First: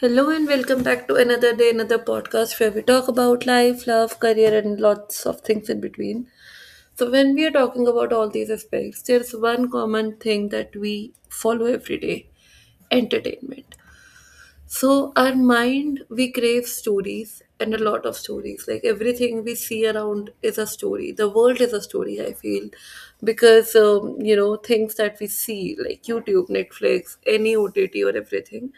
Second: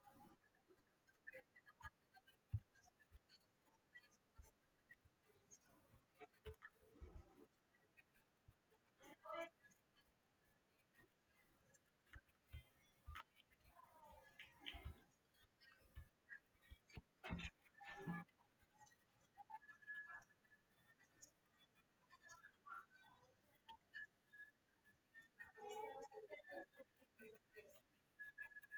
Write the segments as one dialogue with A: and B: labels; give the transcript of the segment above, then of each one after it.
A: Hello and welcome back to another day, another podcast where we talk about life, love, career, and lots of things in between. So when we are talking about all these aspects, there's one common thing that we follow every day: entertainment. So our mind, we crave stories and a lot of stories. Like everything we see around is a story. The world is a story, I feel, because things that we see, like YouTube, Netflix, any OTT or everything,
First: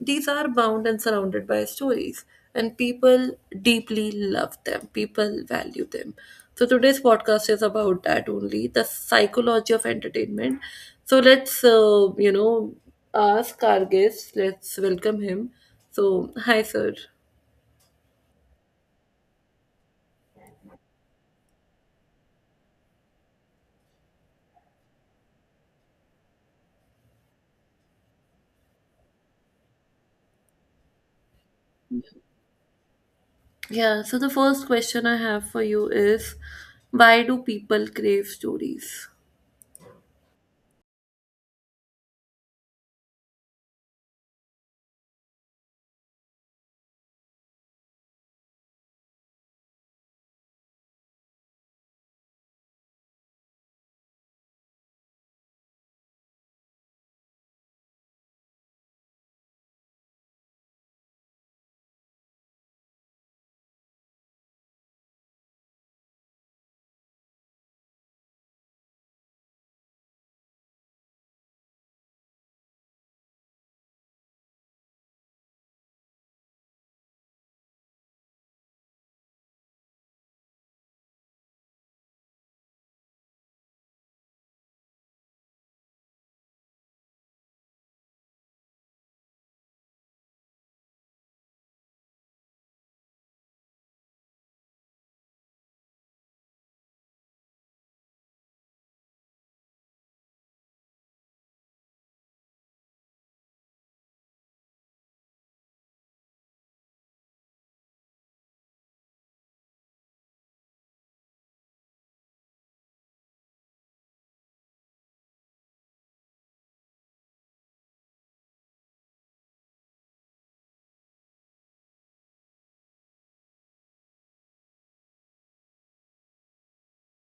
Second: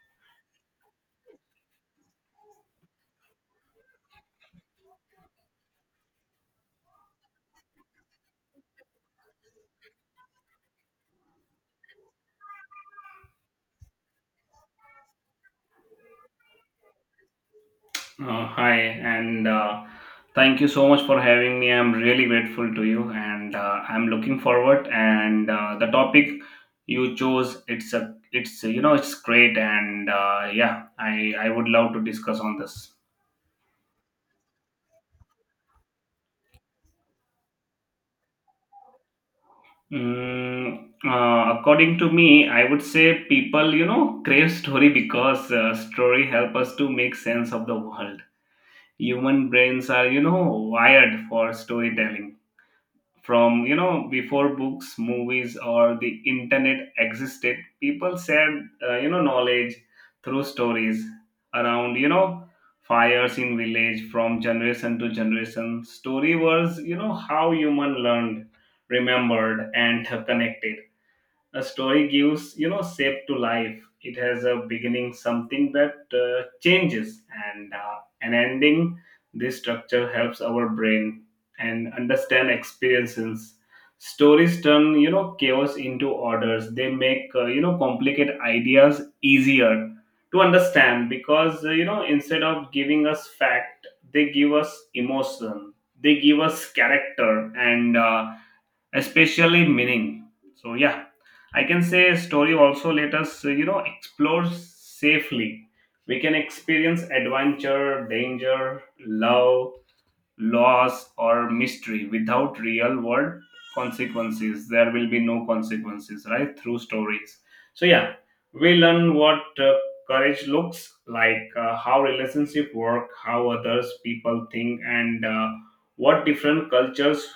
A: these are bound and surrounded by stories, and people deeply love them. People value them. So today's podcast is about that only: the psychology of entertainment. So let's ask our guest. Let's welcome him. So hi, sir.
B: Hi, and thank you so much for having me. I'm really grateful to you, and I'm looking forward. And the topic you chose, it's a, it's you know, it's great, and yeah, I would love to discuss on this.
A: Yeah, so the first question I have for you is, why do people crave stories?
B: According to me, I would say people crave story because story help us to make sense of the world. Human brains are wired for storytelling from before books, movies, or the internet existed, people shared knowledge through stories around fires in village, from generation to generation. Story was how human learned, remembered, and connected. A story gives shape to life. It has a beginning, something that changes, and an ending. This structure helps our brain and understand experiences. Stories turn chaos into orders. They make complicated ideas easier to understand because instead of giving us fact, they give us emotion, they give us character, and especially meaning. So yeah, I can say story also let us explore safely. We can experience adventure, danger, love, laws, or mystery without real world consequences. There will be no consequences, right, through stories. So yeah, we learn what courage looks like, how relationship work, how others people think, and what different cultures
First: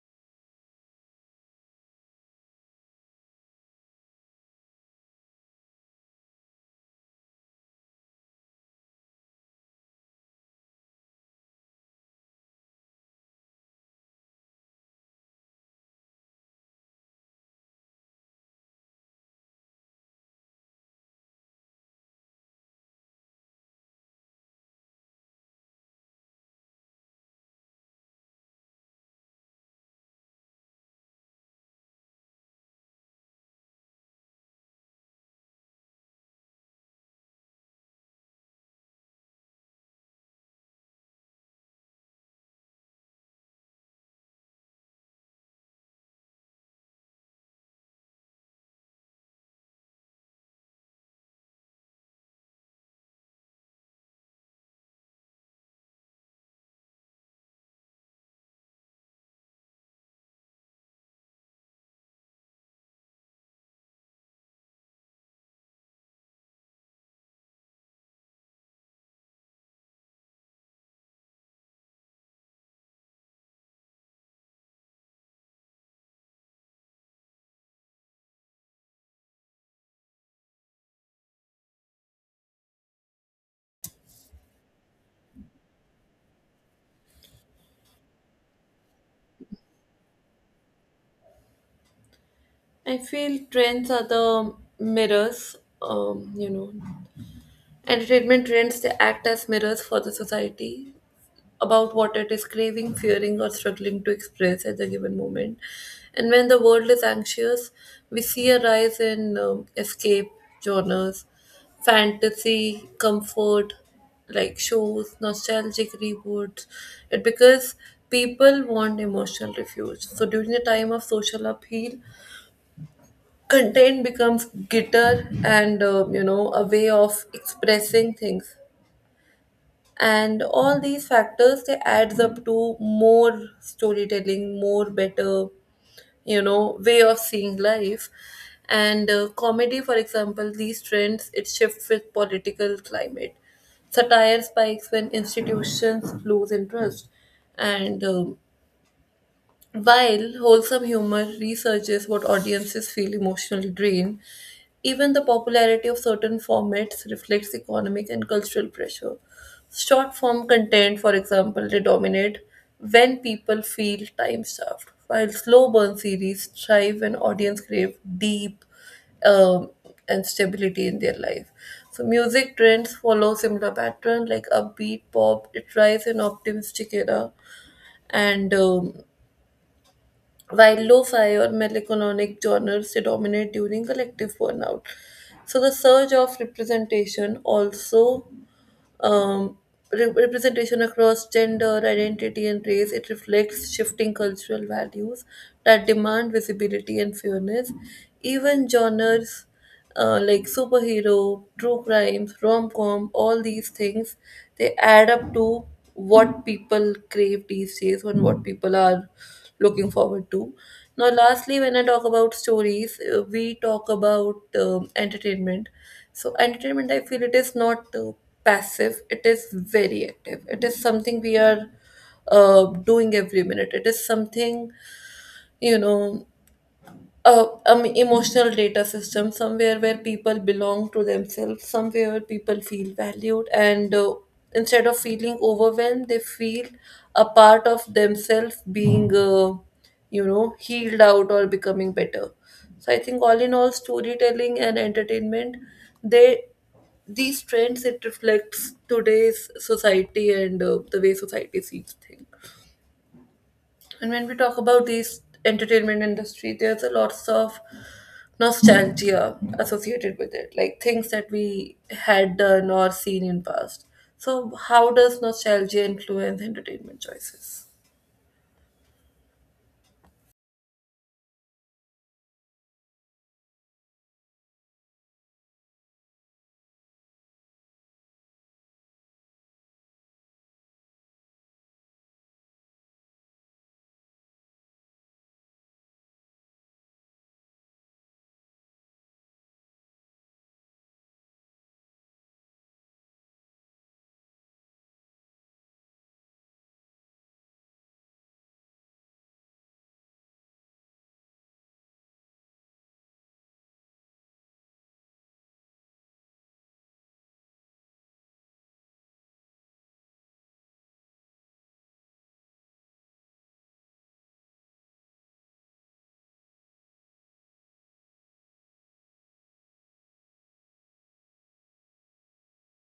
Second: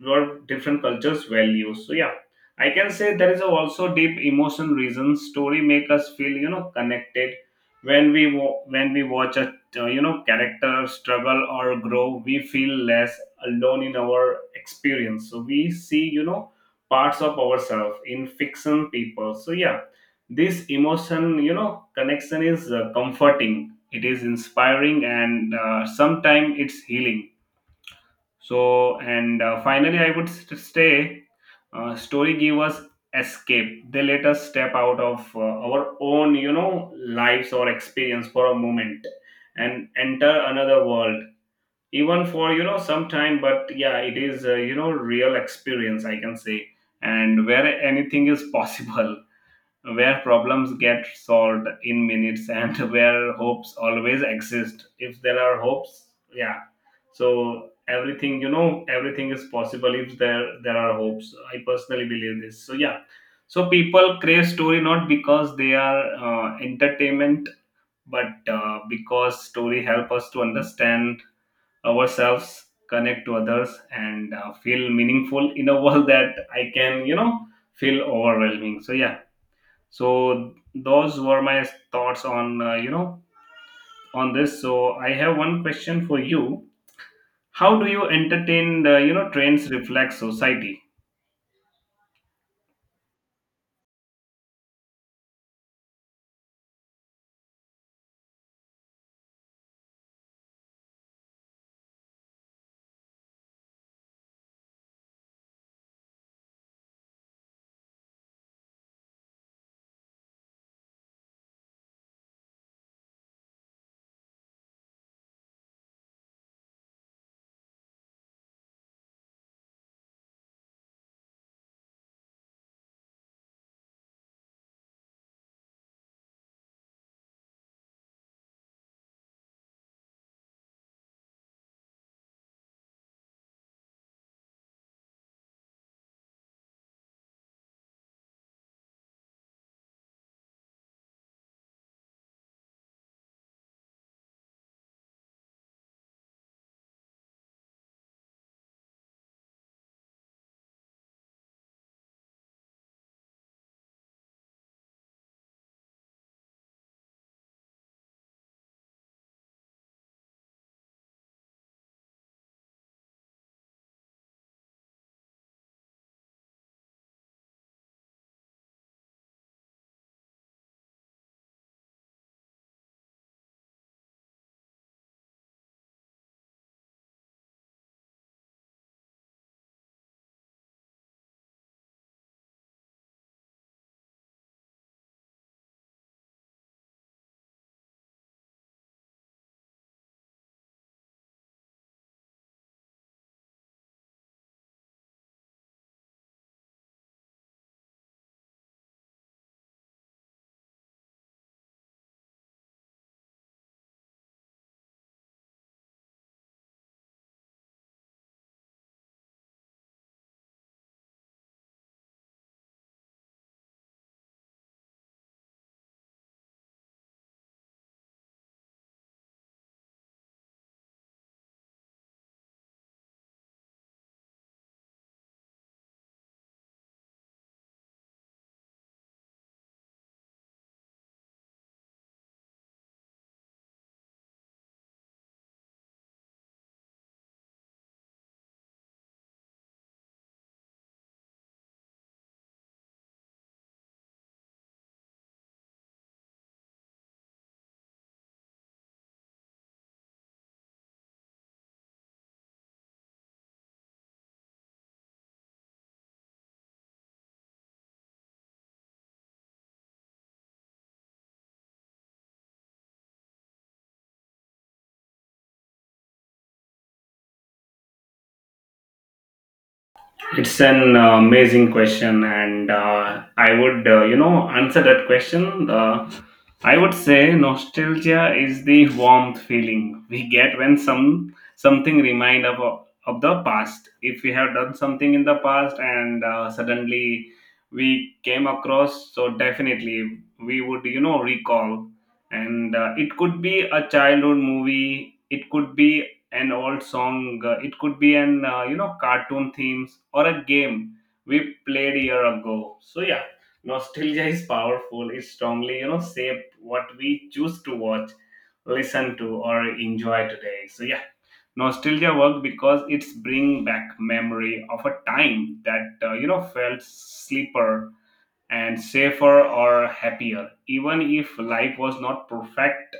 B: value. So yeah, I can say there is a also deep emotion reason story make us feel connected. When we watch a character struggle or grow, we feel less alone in our experience. So we see parts of ourselves in fiction people. So yeah, this emotion connection is comforting, it is inspiring, and sometimes it's healing. So, and finally, I would say story give us escape. They let us step out of our own lives or experience for a moment and enter another world. Even for some time, but yeah, it is real experience I can say, and where anything is possible, where problems get solved in minutes and where hopes always exist if there are hopes. Yeah, so everything everything is possible if there are hopes. I personally believe this. So yeah, so people crave story not because they are entertainment, but because story help us to understand ourselves, connect to others, and feel meaningful in a world that I can feel overwhelming. So yeah, so those were my thoughts on on this. So I have one question for you. How do you entertain the trends reflect society?
A: I feel trends are the mirrors. um, you know, entertainment trends, they act as mirrors for the society about what it is craving, fearing, or struggling to express at the given moment. And when the world is anxious, we see a rise in escape genres, fantasy, comfort, like shows, nostalgic reboots. It because people want emotional refuge. So during the time of social upheaval, content becomes guitar and a way of expressing things, and all these factors, they adds up to more storytelling, more better, you know, way of seeing life. And comedy, for example, these trends, it shifts with political climate. Satire spikes when institutions lose interest, and while wholesome humor researches what audiences feel emotionally drained. Even the popularity of certain formats reflects economic and cultural pressure. Short form content, for example, they dominate when people feel time starved, while slow burn series thrive when audience crave deep um, and stability in their life. So music trends follow similar pattern, like upbeat pop, it rise in optimistic era, and while lo-fi or melancholic genres predominate during collective burnout. So the surge of representation also, um, representation across gender, identity, and race. It reflects shifting cultural values that demand visibility and fairness. Even genres like superhero, true crimes, rom com, all these things, they add up to what people crave these days and what people are looking forward to. Now, lastly, when I talk about stories, we talk about entertainment. So entertainment, I feel it is not passive, it is very active. It is something we are doing every minute. It is something, you know, emotional data system somewhere where people belong to themselves, somewhere where people feel valued, and instead of feeling overwhelmed, they feel a part of themselves being, you know, healed out or becoming better. So I think all in all, storytelling and entertainment, they, these trends, it reflects today's society and the way society sees things. And when we talk about these entertainment industry, there's a lots of nostalgia associated with it, like things that we had done or seen in past. So how does nostalgia influence entertainment choices?
B: It's an amazing question, and I would, answer that question. I would say nostalgia is the warmth feeling we get when something remind of the past. If we have done something in the past and suddenly we came across, so definitely we would recall. And It could be a childhood movie. It could be an old song, it could be an cartoon themes or a game we played a year ago. So yeah, nostalgia is powerful. It strongly shape what we choose to watch, listen to, or enjoy today. So yeah, nostalgia work because it's bring back memory of a time that felt sleeper and safer or happier, even if life was not perfect.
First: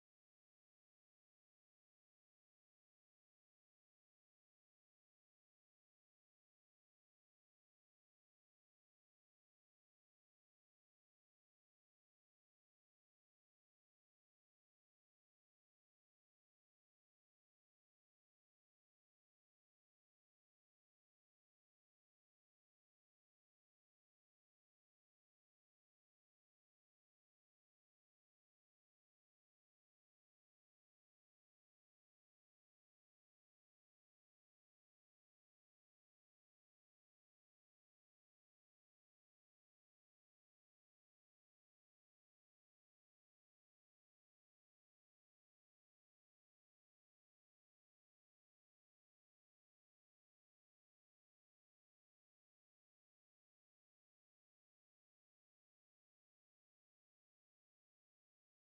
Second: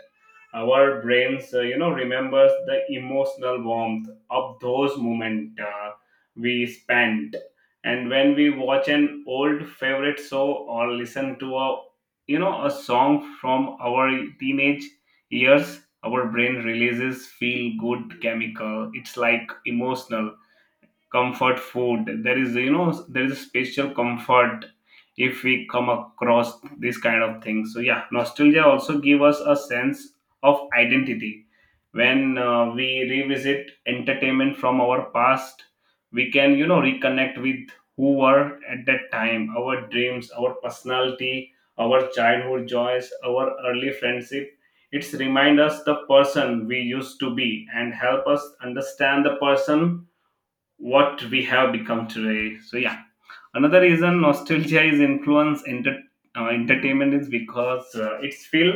B: Our brains remembers the emotional warmth of those moments we spent. And when we watch an old favorite show or listen to a you know a song from our teenage years, our brain releases feel good chemical. It's like emotional comfort food. There is a special comfort if we come across this kind of thing. So yeah, nostalgia also give us a sense of identity. When we revisit entertainment from our past, we can reconnect with who were at that time, our dreams, our personality, our childhood joys, our early friendship. It's remind us the person we used to be, and help us understand the person what we have become today. So yeah, another reason nostalgia is influence entertainment is because it's feel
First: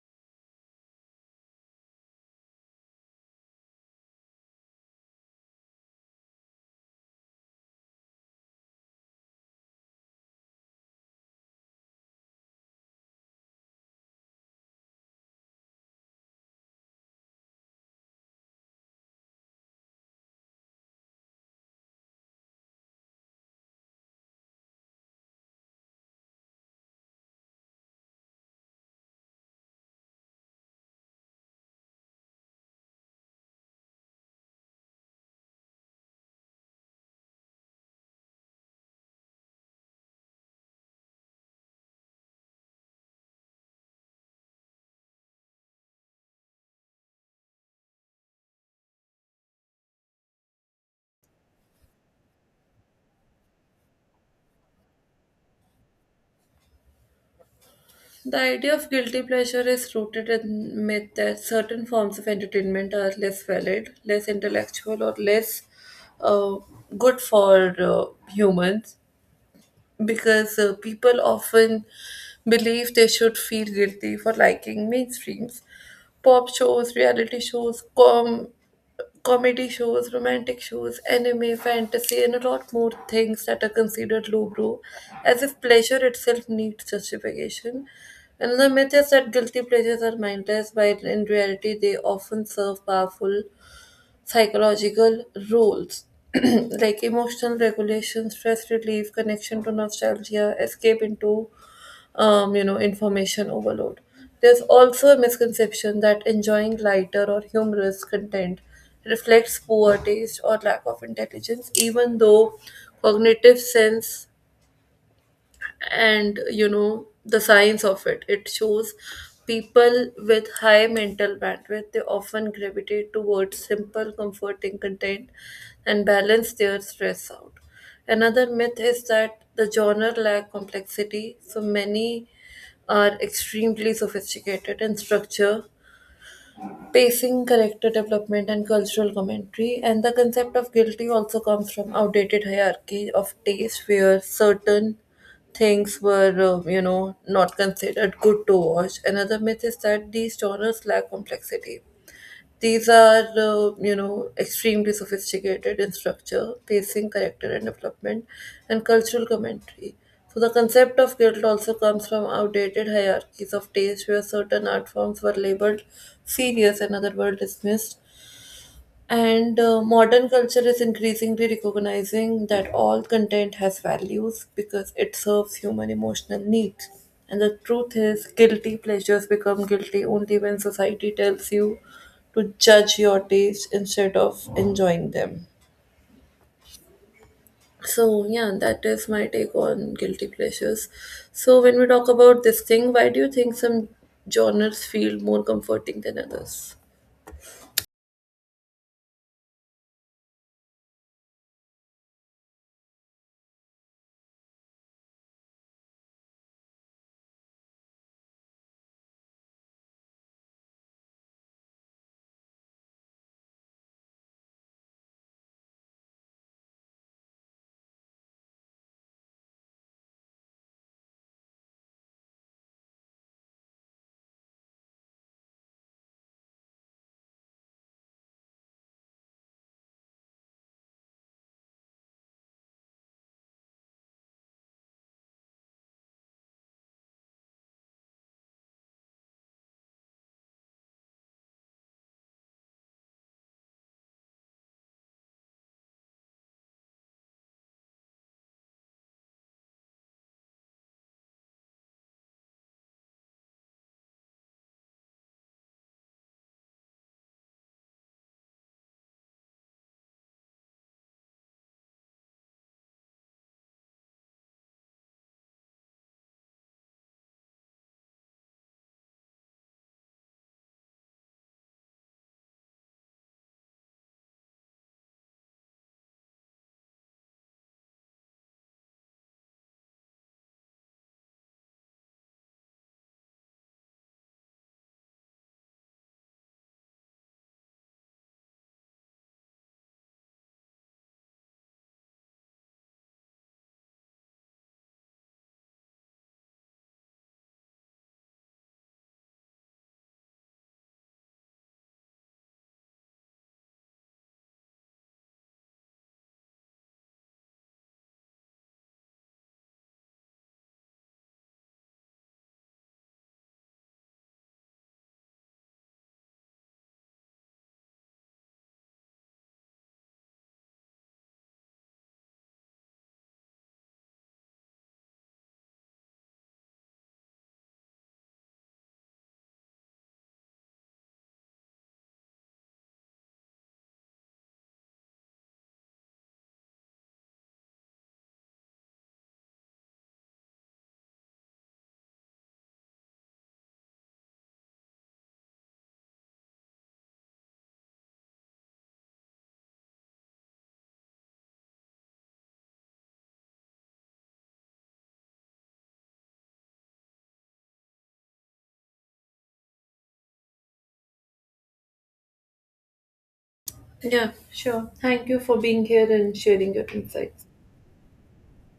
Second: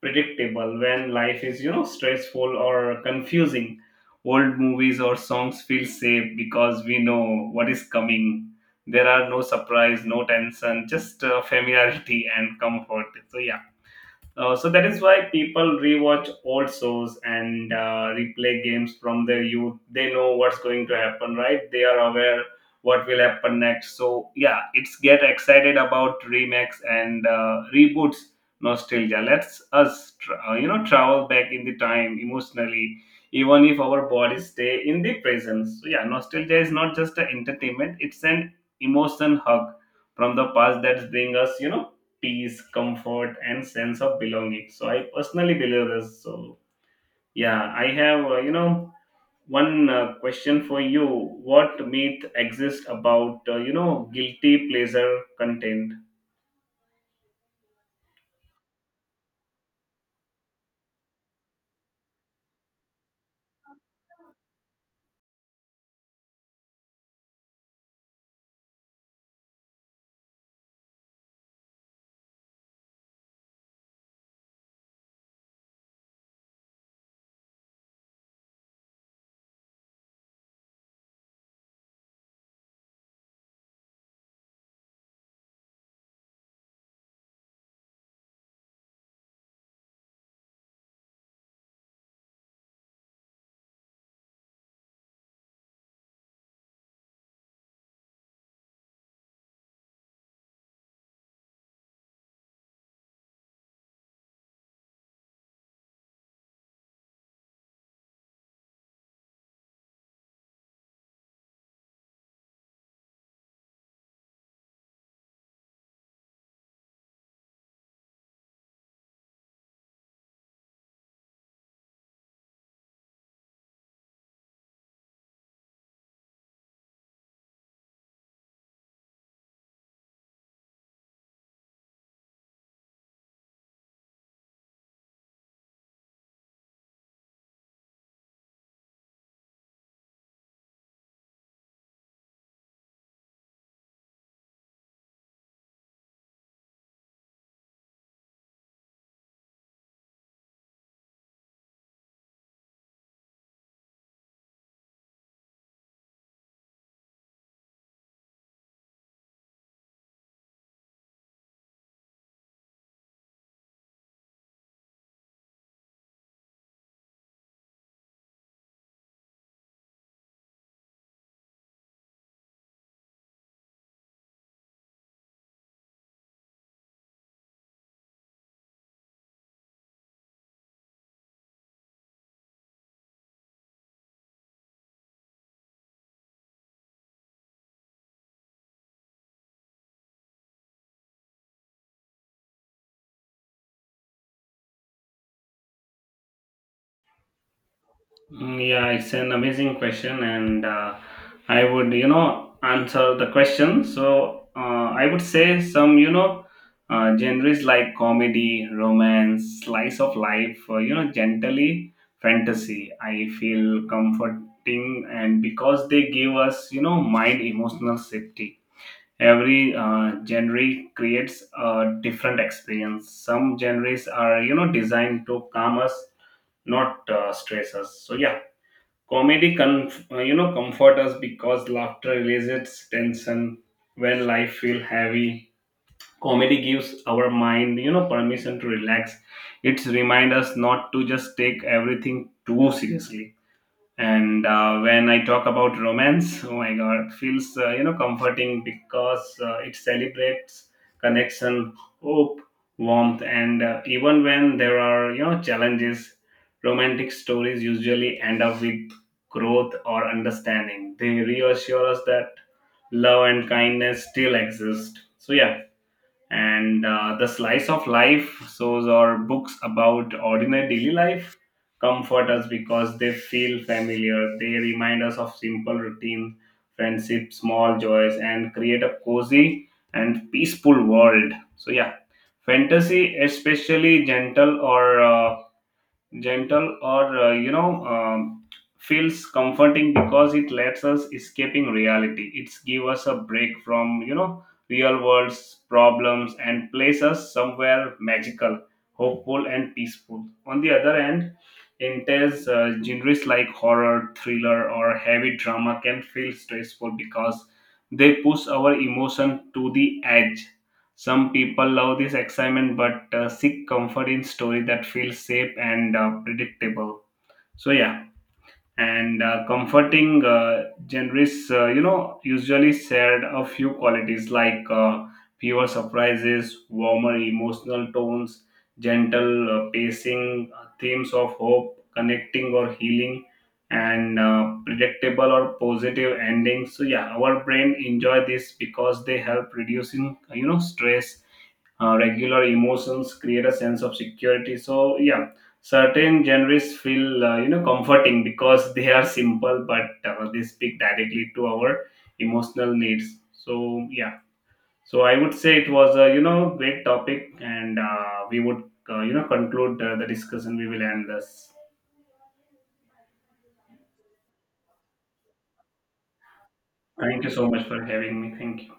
B: predictable when life is stressful or confusing. Old movies or songs feel safe because we know what is coming. There are no surprise, no tension, just familiarity and comfort. So yeah. So that is why people rewatch old shows and replay games from their youth. They know what's going to happen, right? They are aware what will happen next. So yeah, it's get excited about remakes and reboots. Nostalgia lets us, travel back in the time emotionally, even if our bodies stay in the present. So yeah, nostalgia is not just an entertainment; it's an emotion hug from the past that brings us, peace, comfort, and sense of belonging. So I personally believe this. So yeah, I have one question for you. What myth exists about guilty pleasure content?
A: The idea of guilty pleasure is rooted in myth that certain forms of entertainment are less valid, less intellectual, or less uh, good for humans, because people often believe they should feel guilty for liking mainstreams pop shows, reality shows, comedy shows, romantic shows, anime, fantasy, and a lot more things that are considered lowbrow, as if pleasure itself needs justification. And the myth is that guilty pleasures are mindless, while in reality they often serve powerful psychological roles like emotional regulation, stress relief, connection to nostalgia, escape into information overload. There's also a misconception that enjoying lighter or humorous content reflects poor taste or lack of intelligence, even though cognitive sense and, you know, the science of it, it shows people with high mental bandwidth, they often gravitate towards simple comforting content and balance their stress out. Another myth is that the genre lack complexity, so many are extremely sophisticated in structure, pacing, character development, and cultural commentary. And the concept of guilty also comes from outdated hierarchy of taste, where certain things were, you know, not considered good to watch. Another myth is that these genres lack complexity. These are, you know, extremely sophisticated in structure, pacing, character and development, and cultural commentary. So the concept of guilt also comes from outdated hierarchies of taste, where certain art forms were labeled serious and other were dismissed, and modern culture is increasingly recognizing that all content has values because it serves human emotional needs. And the truth is, guilty pleasures become guilty only when society tells you to judge your taste instead of enjoying them. So yeah, that is my take on guilty pleasures. So when we talk about this thing, why do you think some genres feel more comforting than others?
B: Mm, yeah, it's an amazing question, and I would answer the question. I would say some genres like comedy, romance, slice of life, gently fantasy. I feel comforting, and because they give us mind emotional safety. Every genre creates a different experience. Some genres are designed to calm us, not stress us. So yeah. Comedy can comfort us because laughter releases tension when life feels heavy. Comedy gives our mind permission to relax. It reminds us not to just take everything too seriously. And when I talk about romance, oh my god, feels comforting because it celebrates connection, hope, warmth, and even when there are challenges, romantic stories usually end up with growth or understanding. They reassure us that love and kindness still exist. So yeah, and the slice of life shows or books about ordinary daily life comfort us because they feel familiar. They remind us of simple routine, friendship, small joys, and create a cozy and peaceful world. So yeah, fantasy especially gentle or feels comforting because it lets us escaping reality. It's give us a break from real world's problems and place us somewhere magical, hopeful, and peaceful. On the other hand, intense genres like horror, thriller, or heavy drama can feel stressful because they push our emotion to the edge. Some people love this excitement but seek comfort in story that feels safe and predictable. So yeah, and comforting genres, usually shared a few qualities like fewer surprises, warmer emotional tones, gentle pacing, themes of hope, connecting or healing, and predictable or positive endings. So yeah, our brain enjoy this because they help reducing stress regular emotions create a sense of security. So yeah, certain genres feel comforting because they are simple, but they speak directly to our emotional needs. So yeah, so I would say it was a great topic, and we would conclude the discussion. We will end this.
A: Yeah, sure. Thank you for being here and sharing your
B: Thank you
A: insights.
B: so much for having me. Thank you.